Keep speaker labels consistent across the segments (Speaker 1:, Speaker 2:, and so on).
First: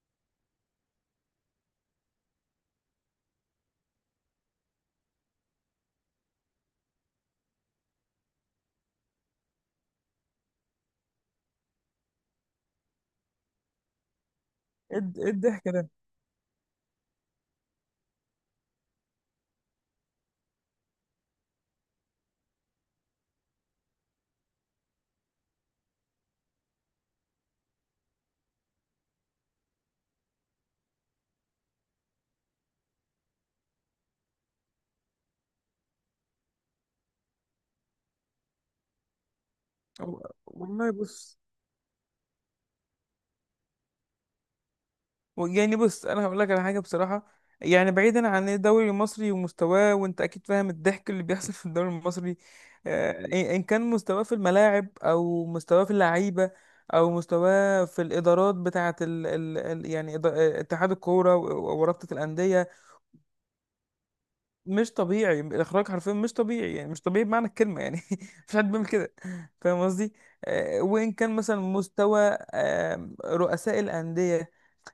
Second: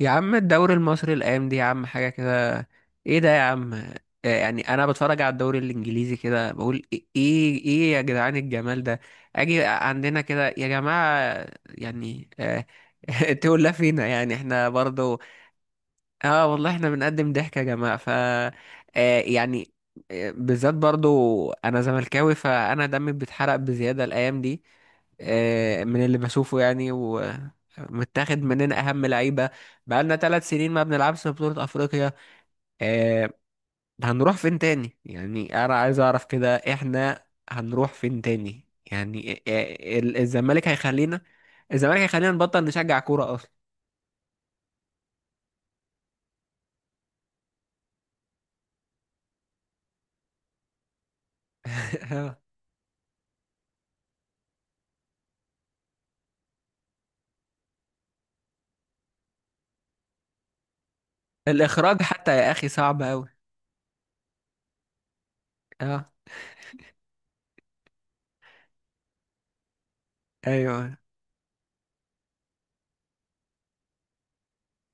Speaker 1: يا عم الدوري المصري الايام دي يا عم حاجه كده. ايه ده يا عم؟ يعني انا بتفرج على الدوري الانجليزي كده بقول ايه إيه يا جدعان الجمال ده. اجي عندنا كده يا جماعه يعني تقول لا فينا يعني احنا برضو.
Speaker 2: إيه الضحك ده؟
Speaker 1: اه والله احنا بنقدم ضحك يا جماعة ف آه يعني آه، بالذات برضو انا زملكاوي فانا دمي بيتحرق بزيادة الايام دي. من اللي بشوفه يعني ومتاخد مننا اهم لعيبة. بقالنا 3 سنين ما بنلعبش في بطولة افريقيا. آه، هنروح فين تاني؟ يعني انا عايز اعرف كده، احنا هنروح فين تاني؟ يعني الزمالك
Speaker 2: والله
Speaker 1: هيخلينا،
Speaker 2: بص.
Speaker 1: الزمالك هيخلينا نبطل نشجع كورة اصلا.
Speaker 2: يعني بص، انا هقول لك على حاجه بصراحه. يعني بعيدا عن الدوري المصري ومستواه، وانت اكيد فاهم الضحك اللي بيحصل في الدوري المصري.
Speaker 1: آه.
Speaker 2: ان كان مستواه في الملاعب او مستواه في اللعيبه، او مستواه في الادارات بتاعه ال يعني اتحاد الكوره
Speaker 1: الاخراج
Speaker 2: ورابطه
Speaker 1: حتى يا اخي
Speaker 2: الانديه.
Speaker 1: صعب قوي.
Speaker 2: مش طبيعي الاخراج، حرفيا مش طبيعي، يعني مش طبيعي بمعنى الكلمه، يعني مفيش حد بيعمل كده. فاهم قصدي؟
Speaker 1: ايوه.
Speaker 2: وان كان مثلا مستوى رؤساء الانديه.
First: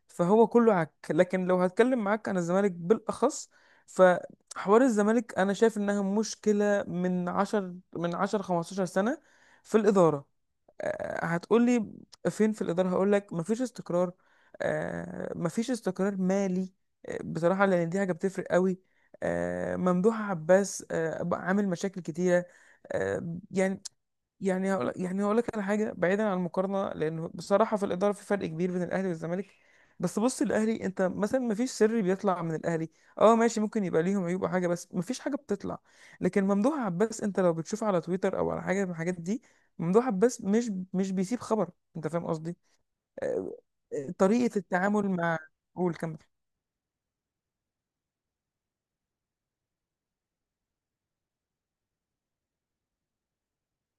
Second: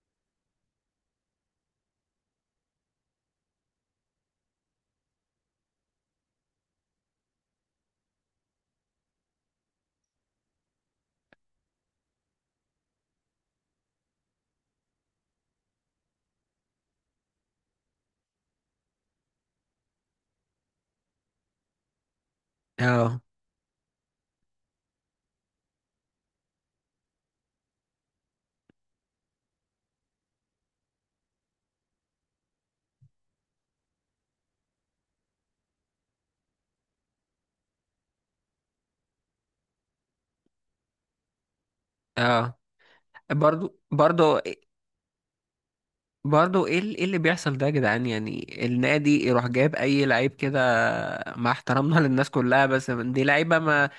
Speaker 2: فهو كله عك، لكن لو هتكلم معاك عن الزمالك بالاخص، فحوار الزمالك انا شايف انها مشكله من 10، من 10 15 سنه في الاداره. هتقولي فين؟ في الإدارة. هقولك مفيش استقرار. مفيش استقرار مالي، بصراحة لأن دي حاجة بتفرق قوي. ممدوح عباس بقى عامل مشاكل كتيرة.
Speaker 1: اه
Speaker 2: يعني... هقول لك على حاجه بعيدا عن المقارنه، لانه بصراحه في الاداره في فرق كبير بين الاهلي والزمالك. بس بص، الاهلي انت مثلا ما فيش سر بيطلع من الاهلي. اه ماشي، ممكن يبقى ليهم عيوب او حاجه، بس ما فيش حاجه بتطلع. لكن ممدوح عباس، انت لو بتشوف على تويتر او على حاجه من الحاجات دي، ممدوح عباس مش بيسيب خبر. انت فاهم
Speaker 1: اه.
Speaker 2: قصدي؟ آه،
Speaker 1: برضو، برضو،
Speaker 2: طريقه التعامل مع... قول كمل.
Speaker 1: برضو ايه اللي بيحصل ده يا جدعان؟ يعني النادي يروح جايب اي لعيب كده مع احترامنا للناس كلها، بس دي لعيبه ما.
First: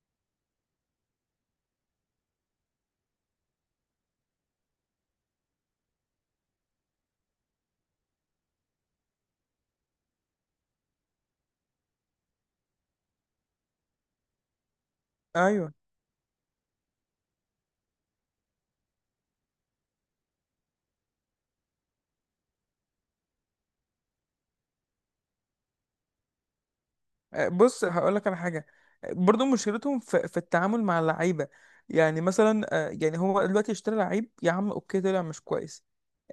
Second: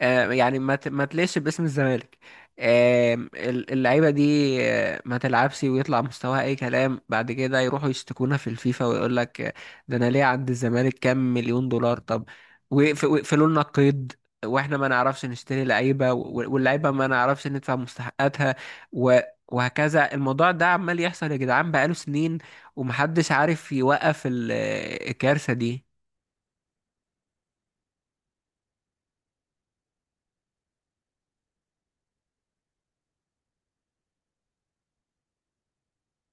Speaker 1: يعني ما تليش باسم الزمالك. اللعيبه دي ما تلعبش ويطلع مستواها اي كلام، بعد كده يروحوا يشتكونا في الفيفا ويقول لك ده انا ليه عند الزمالك كام مليون دولار؟ طب ويقفلوا لنا القيد، واحنا ما نعرفش نشتري
Speaker 2: ايوه.
Speaker 1: لعيبه واللعيبه ما نعرفش ندفع مستحقاتها. و- وهكذا الموضوع ده عمال يحصل يا جدعان بقاله سنين، ومحدش عارف يوقف الكارثه دي.
Speaker 2: بص هقول لك على حاجه. برضو مشكلتهم في التعامل مع اللعيبه. يعني مثلا يعني هو دلوقتي اشترى لعيب، يا عم اوكي طلع مش كويس.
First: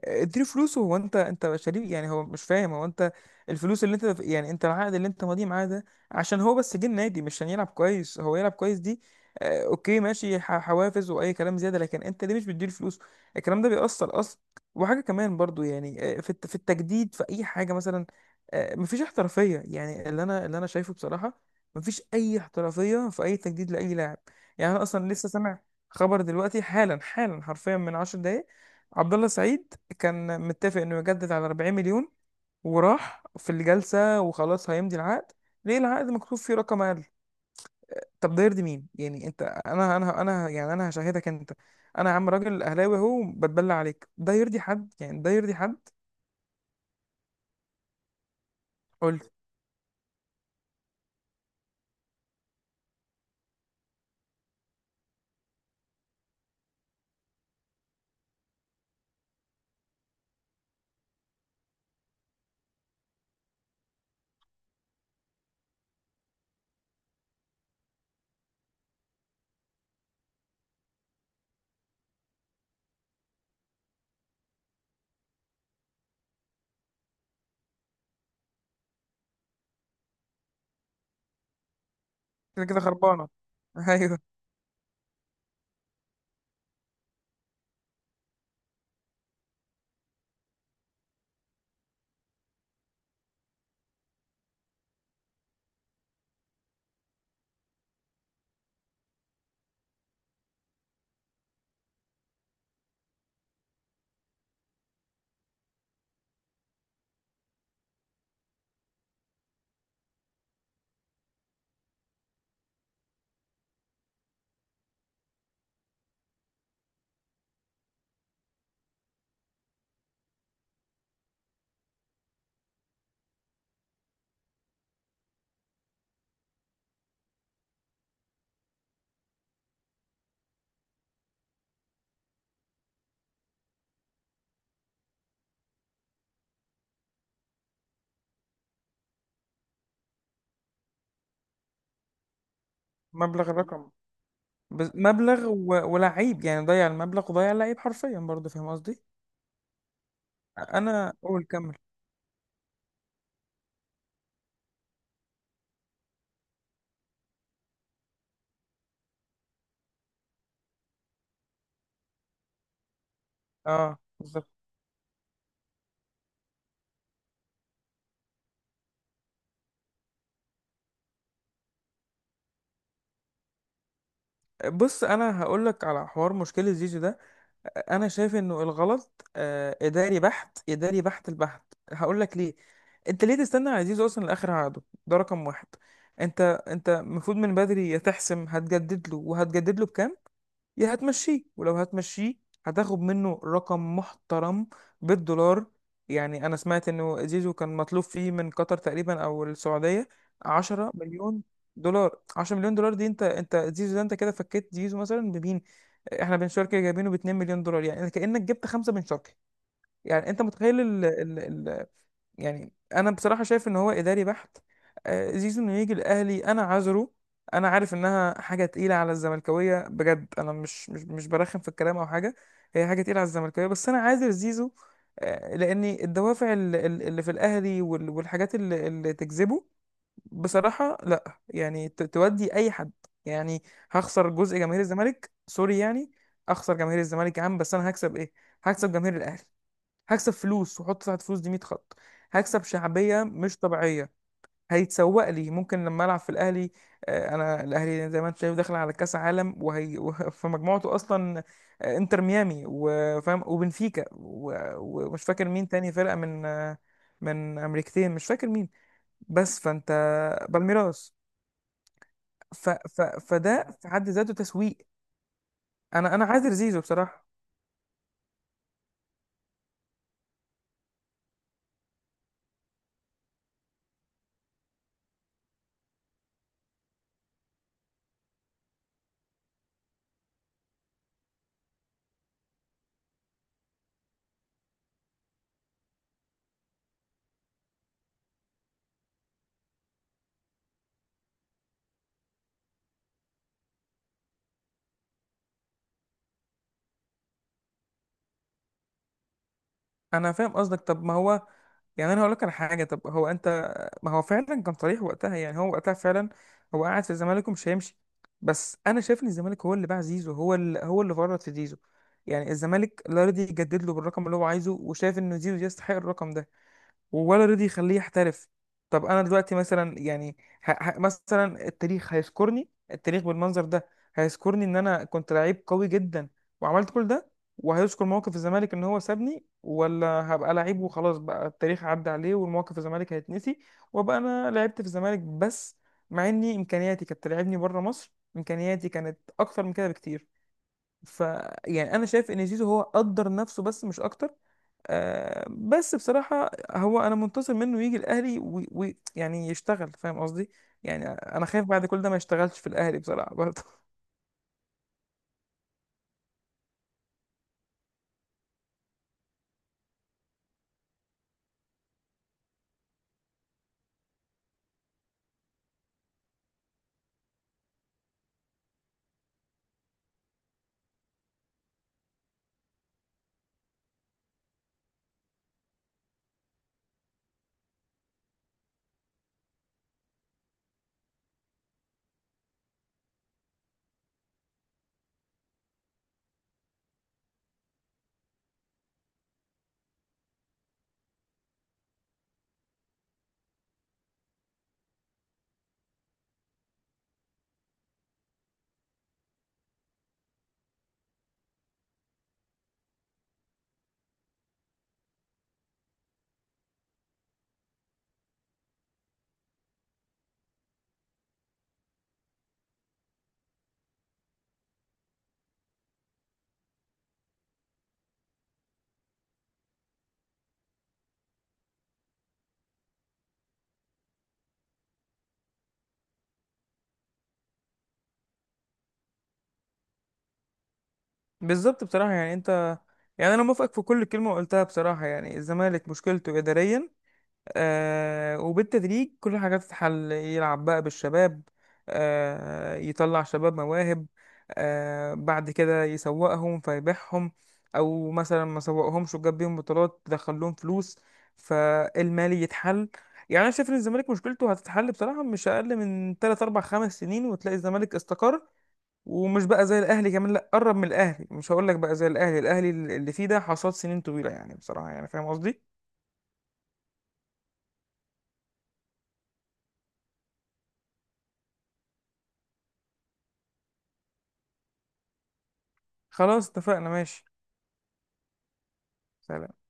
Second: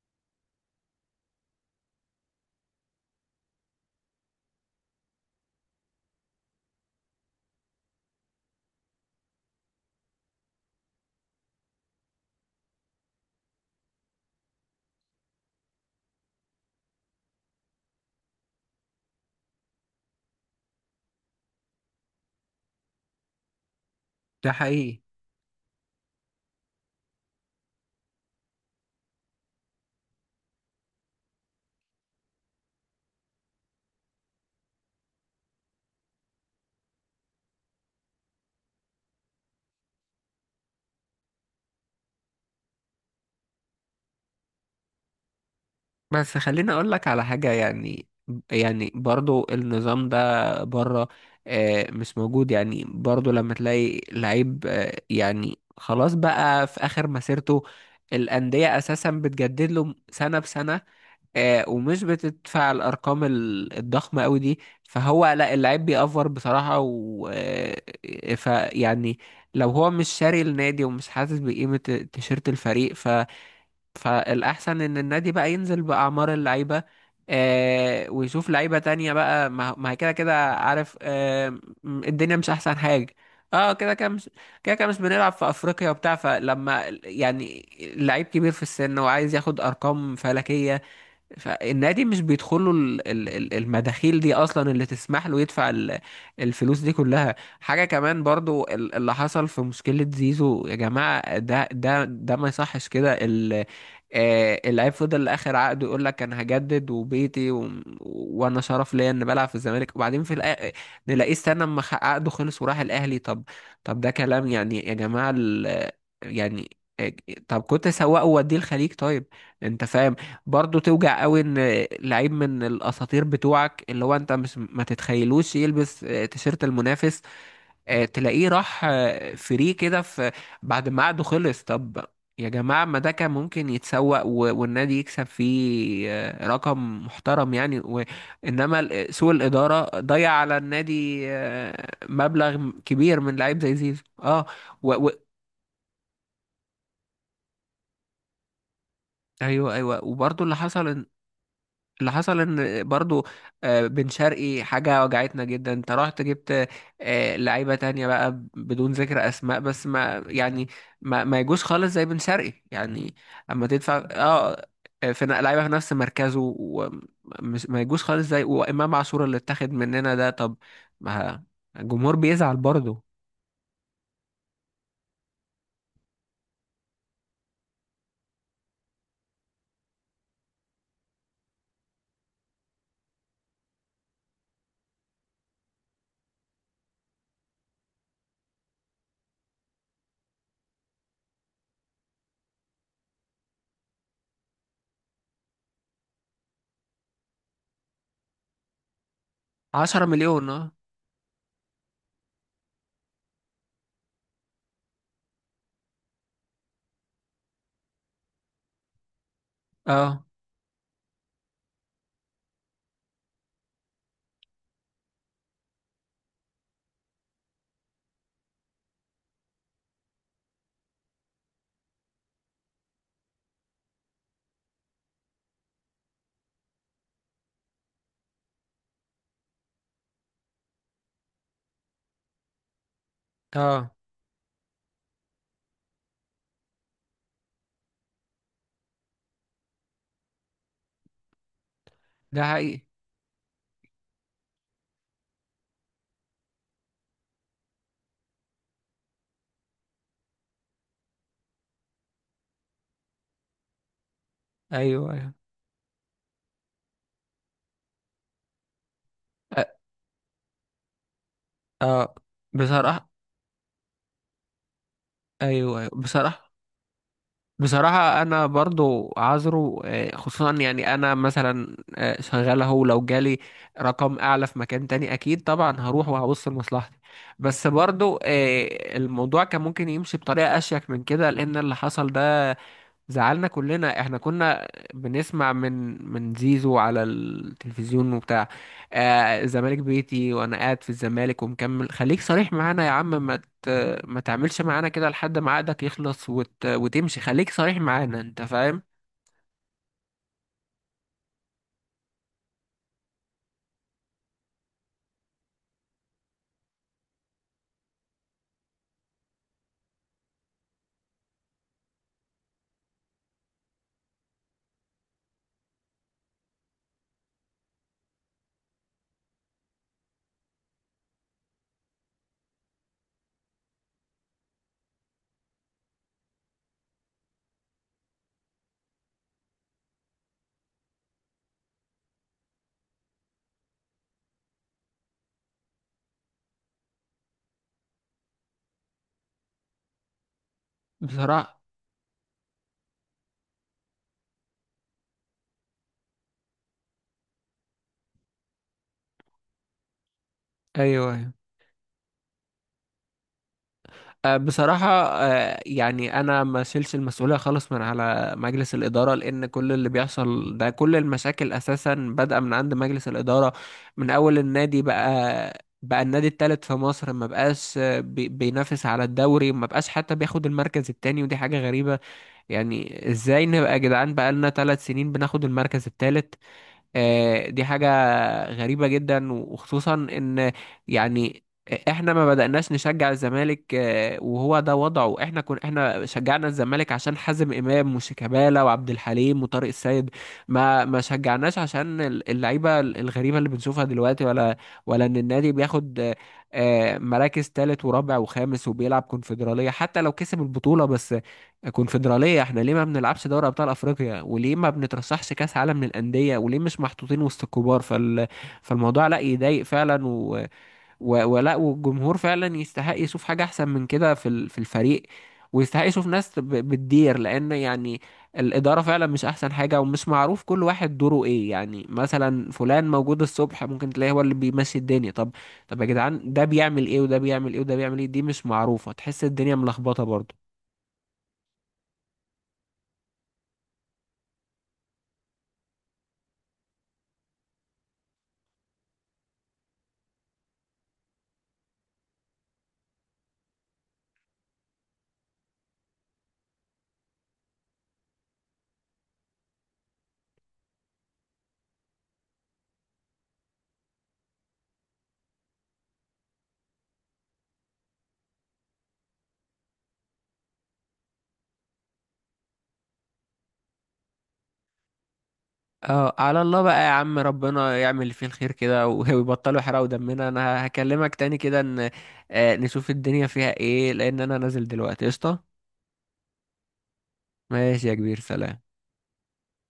Speaker 2: اديله فلوسه، هو انت شريك، يعني هو مش فاهم. هو انت... الفلوس اللي انت، يعني انت العقد اللي انت ماضيه معاه ده، عشان هو بس جه النادي مش عشان يلعب كويس. هو يلعب كويس دي اوكي ماشي، حوافز واي كلام زياده، لكن انت ليه مش بتديله فلوس؟ الكلام ده بيأثر اصلا. وحاجه كمان برضو يعني، في التجديد، في اي حاجه مثلا. مفيش احترافيه، يعني اللي انا شايفه بصراحه. مفيش اي احترافيه في اي تجديد لاي لاعب.
Speaker 1: ده
Speaker 2: يعني انا
Speaker 1: حقيقي.
Speaker 2: اصلا لسه سامع خبر دلوقتي، حالا حالا حرفيا من 10 دقايق. عبد الله السعيد كان متفق انه يجدد على 40 مليون، وراح في الجلسه وخلاص هيمضي العقد. ليه العقد مكتوب فيه رقم اقل؟ طب ده يرضي مين يعني؟ انت انا هشاهدك انت. انا يا عم راجل اهلاوي اهو، بتبلى عليك. ده يرضي حد يعني؟ ده يرضي حد؟
Speaker 1: بس خليني اقول لك على حاجة، يعني يعني
Speaker 2: قول لي.
Speaker 1: برضو النظام ده بره مش موجود. يعني برضو لما تلاقي لعيب يعني خلاص بقى في اخر مسيرته، الأندية اساسا بتجدد له سنة بسنة ومش بتدفع الارقام الضخمة قوي دي، فهو لا اللعيب بيأفور بصراحة و آه، فيعني لو هو مش شاري النادي ومش حاسس بقيمة تيشيرت الفريق، فالأحسن إن النادي بقى ينزل بأعمار اللعيبة. آه، ويشوف لعيبة تانية بقى، ما هي كده كده، عارف؟ آه الدنيا مش
Speaker 2: كده
Speaker 1: أحسن
Speaker 2: كده
Speaker 1: حاجة.
Speaker 2: خربانه.
Speaker 1: اه، كده كده مش،
Speaker 2: ايوه.
Speaker 1: كده كده مش بنلعب في أفريقيا وبتاع. فلما يعني لعيب كبير في السن وعايز ياخد أرقام فلكية، فالنادي مش بيدخل له المداخيل دي اصلا اللي تسمح له يدفع الفلوس دي كلها. حاجه كمان برضو اللي حصل في مشكله زيزو يا جماعه، ده ما يصحش كده. اللعيب فضل لاخر عقده يقول لك انا هجدد وبيتي وانا شرف ليا ان بلعب في الزمالك، وبعدين في نلاقيه استنى اما عقده خلص وراح الاهلي. طب، طب ده كلام يعني يا جماعه ال... يعني آه، طب كنت سواقه ووديه الخليج، طيب. انت فاهم؟ برضه توجع قوي ان لعيب من الاساطير بتوعك اللي هو انت مش ما تتخيلوش يلبس تيشيرت المنافس، تلاقيه راح فري كده في بعد ما عقده خلص. طب يا جماعة، ما ده كان ممكن يتسوق والنادي يكسب فيه رقم محترم يعني. انما سوء الإدارة ضيع على النادي مبلغ كبير من
Speaker 2: مبلغ
Speaker 1: لعيب زي
Speaker 2: الرقم،
Speaker 1: زيزو. اه.
Speaker 2: بس
Speaker 1: و... و...
Speaker 2: مبلغ ولعيب، يعني ضيع المبلغ وضيع اللعيب حرفيا برضه. فاهم قصدي؟
Speaker 1: ايوه، ايوه، وبرضه اللي حصل،
Speaker 2: قول كمل.
Speaker 1: اللي حصل ان برضو بن شرقي حاجة وجعتنا جدا، انت رحت جبت لعيبة تانية بقى بدون ذكر اسماء، بس ما يعني ما يجوش خالص زي بن شرقي يعني، اما تدفع.
Speaker 2: اه بالظبط.
Speaker 1: اه، لعيبة في نفس مركزه ومش ما يجوش خالص، زي وامام عاشور اللي اتاخد مننا ده. طب ما الجمهور بيزعل برضو.
Speaker 2: بص انا هقول لك على حوار مشكله زيزو ده. انا شايف انه الغلط اداري بحت، اداري بحت البحت. هقول لك ليه. انت ليه تستنى عزيز اصلا لاخر عقده؟ ده رقم واحد. انت انت المفروض من بدري، يا تحسم هتجدد له وهتجدد له بكام، يا هتمشيه. ولو هتمشيه هتاخد منه رقم محترم بالدولار. يعني انا سمعت انه زيزو كان مطلوب فيه من قطر تقريبا او
Speaker 1: عشرة
Speaker 2: السعودية
Speaker 1: مليون اه.
Speaker 2: 10 مليون دولار. 10 مليون دولار دي، انت انت زيزو ده، انت كده فكيت زيزو مثلا بمين؟ احنا بن شرقي جايبينه ب 2 مليون دولار، يعني كأنك جبت 5 بن شرقي.
Speaker 1: اه.
Speaker 2: يعني انت متخيل ال يعني انا بصراحة شايف ان هو اداري بحت. زيزو انه يجي الاهلي، انا عذره. انا عارف انها حاجة تقيلة على الزملكاوية بجد، انا مش برخم في الكلام او حاجة. هي حاجة تقيلة على الزملكاوية، بس انا عاذر زيزو. لان الدوافع اللي في الاهلي والحاجات اللي تجذبه، بصراحة لا يعني تودي أي حد يعني.
Speaker 1: اه.
Speaker 2: هخسر جزء جماهير الزمالك، سوري يعني. أخسر جماهير الزمالك يا عم، بس أنا هكسب إيه؟ هكسب جماهير الأهلي. هكسب فلوس، وحط تحت فلوس دي 100 خط.
Speaker 1: ده
Speaker 2: هكسب
Speaker 1: حقيقي.
Speaker 2: شعبية مش طبيعية. هيتسوق لي ممكن لما ألعب في الأهلي. أنا الأهلي زي ما أنت شايف داخل على كأس عالم، في مجموعته أصلا. إنتر ميامي وفاهم وبنفيكا
Speaker 1: ايوه،
Speaker 2: ومش
Speaker 1: ايوه.
Speaker 2: فاكر مين تاني فرقة من من أمريكتين، مش فاكر مين. بس
Speaker 1: اه.
Speaker 2: فأنت... بالميراس.
Speaker 1: آه. بصراحة.
Speaker 2: فده في حد ذاته تسويق.
Speaker 1: ايوه، ايوه،
Speaker 2: انا
Speaker 1: بصراحة.
Speaker 2: عاذر زيزو بصراحه.
Speaker 1: بصراحة أنا برضو عذره، خصوصا يعني أنا مثلا شغال أهو، لو جالي رقم أعلى في مكان تاني أكيد طبعا هروح وهبص لمصلحتي. بس برضو الموضوع كان ممكن يمشي بطريقة أشيك من كده، لأن اللي حصل ده زعلنا كلنا. احنا كنا بنسمع من، من زيزو على التلفزيون وبتاع، آه الزمالك بيتي وانا قاعد في الزمالك ومكمل. خليك صريح معانا يا عم، ت... ما تعملش معانا كده لحد ما عقدك يخلص وتمشي، خليك صريح معانا. انت فاهم؟
Speaker 2: انا فاهم قصدك. طب ما هو، يعني انا هقول لك على حاجه. طب هو انت... ما هو فعلا كان صريح وقتها، يعني هو وقتها فعلا هو قاعد في الزمالك ومش هيمشي. بس انا شايف ان الزمالك هو اللي باع زيزو، هو اللي فرط في زيزو. يعني الزمالك لا رضي يجدد له بالرقم اللي هو عايزه وشايف ان زيزو يستحق الرقم ده، ولا رضي يخليه يحترف. طب انا دلوقتي مثلا يعني، مثلا التاريخ هيذكرني، التاريخ بالمنظر ده. هيذكرني ان انا كنت لعيب قوي جدا وعملت كل ده، وهيذكر موقف الزمالك ان هو سابني. ولا هبقى لعيب وخلاص بقى، التاريخ عدى عليه والموقف الزمالك هيتنسي، وابقى انا لعبت في الزمالك بس، مع اني امكانياتي كانت تلعبني بره مصر، امكانياتي كانت اكتر من كده بكتير. ف
Speaker 1: بصراحة،
Speaker 2: يعني انا شايف ان زيزو هو قدر نفسه بس مش اكتر. بس بصراحة هو أنا منتظر منه يجي الأهلي، ويعني يشتغل. فاهم قصدي؟ يعني
Speaker 1: ايوه.
Speaker 2: أنا خايف بعد كل ده ما يشتغلش في الأهلي بصراحة برضه.
Speaker 1: بصراحة يعني أنا ما شيلش المسؤولية خالص من على مجلس الإدارة، لأن كل اللي بيحصل ده كل المشاكل أساسا بادئة من عند مجلس الإدارة. من أول النادي بقى، النادي التالت في مصر ما بقاش بينافس على الدوري، ما بقاش حتى بياخد المركز التاني ودي حاجة غريبة. يعني إزاي نبقى يا جدعان بقى لنا 3 سنين بناخد المركز التالت؟ دي حاجة غريبة جدا، وخصوصا ان يعني احنا ما بدأناش نشجع الزمالك وهو ده وضعه. احنا شجعنا الزمالك عشان حازم امام وشيكابالا وعبد الحليم وطارق السيد، ما شجعناش عشان اللعيبة الغريبة اللي بنشوفها دلوقتي، ولا ان النادي بياخد مراكز تالت ورابع وخامس وبيلعب كونفدرالية حتى لو كسب البطولة. بس كونفدرالية؟ احنا ليه ما بنلعبش دوري ابطال افريقيا؟ وليه ما بنترشحش كاس عالم للاندية؟ وليه مش محطوطين وسط الكبار؟ فالموضوع لا يضايق فعلا و... و... ولا والجمهور فعلا يستحق يشوف حاجة احسن من كده في في الفريق، ويستحق يشوف ناس بتدير، لان يعني الادارة فعلا مش احسن حاجة، ومش معروف كل واحد دوره ايه. يعني مثلا فلان موجود الصبح ممكن تلاقيه هو اللي بيمشي الدنيا. طب، طب يا جدعان، ده بيعمل ايه وده بيعمل ايه وده بيعمل ايه؟ دي مش معروفة، تحس الدنيا ملخبطة برضه.
Speaker 2: بالظبط بصراحة، يعني أنت... يعني أنا موافقك في كل كلمة قلتها بصراحة، يعني الزمالك مشكلته إداريا. وبالتدريج كل حاجة تتحل، يلعب بقى بالشباب، يطلع شباب مواهب، بعد كده يسوقهم فيبيعهم. أو مثلا ما سوقهمش وجاب بيهم بطولات دخلهم فلوس، فالمالي يتحل. يعني أنا شايف إن الزمالك مشكلته هتتحل بصراحة مش أقل من 3، 4، 5 سنين، وتلاقي الزمالك استقر، ومش بقى زي الأهلي. كمان لأ، قرب من الأهلي. مش هقول لك بقى زي الأهلي، الأهلي اللي فيه ده حصاد سنين طويلة يعني بصراحة. يعني فاهم قصدي؟
Speaker 1: اه، على الله بقى يا عم، ربنا يعمل اللي فيه الخير كده ويبطلوا يحرقوا دمنا. انا هكلمك تاني كده ان نشوف الدنيا فيها ايه، لان انا نازل دلوقتي قشطة.
Speaker 2: خلاص اتفقنا ماشي.
Speaker 1: ماشي يا كبير، سلام.
Speaker 2: سلام.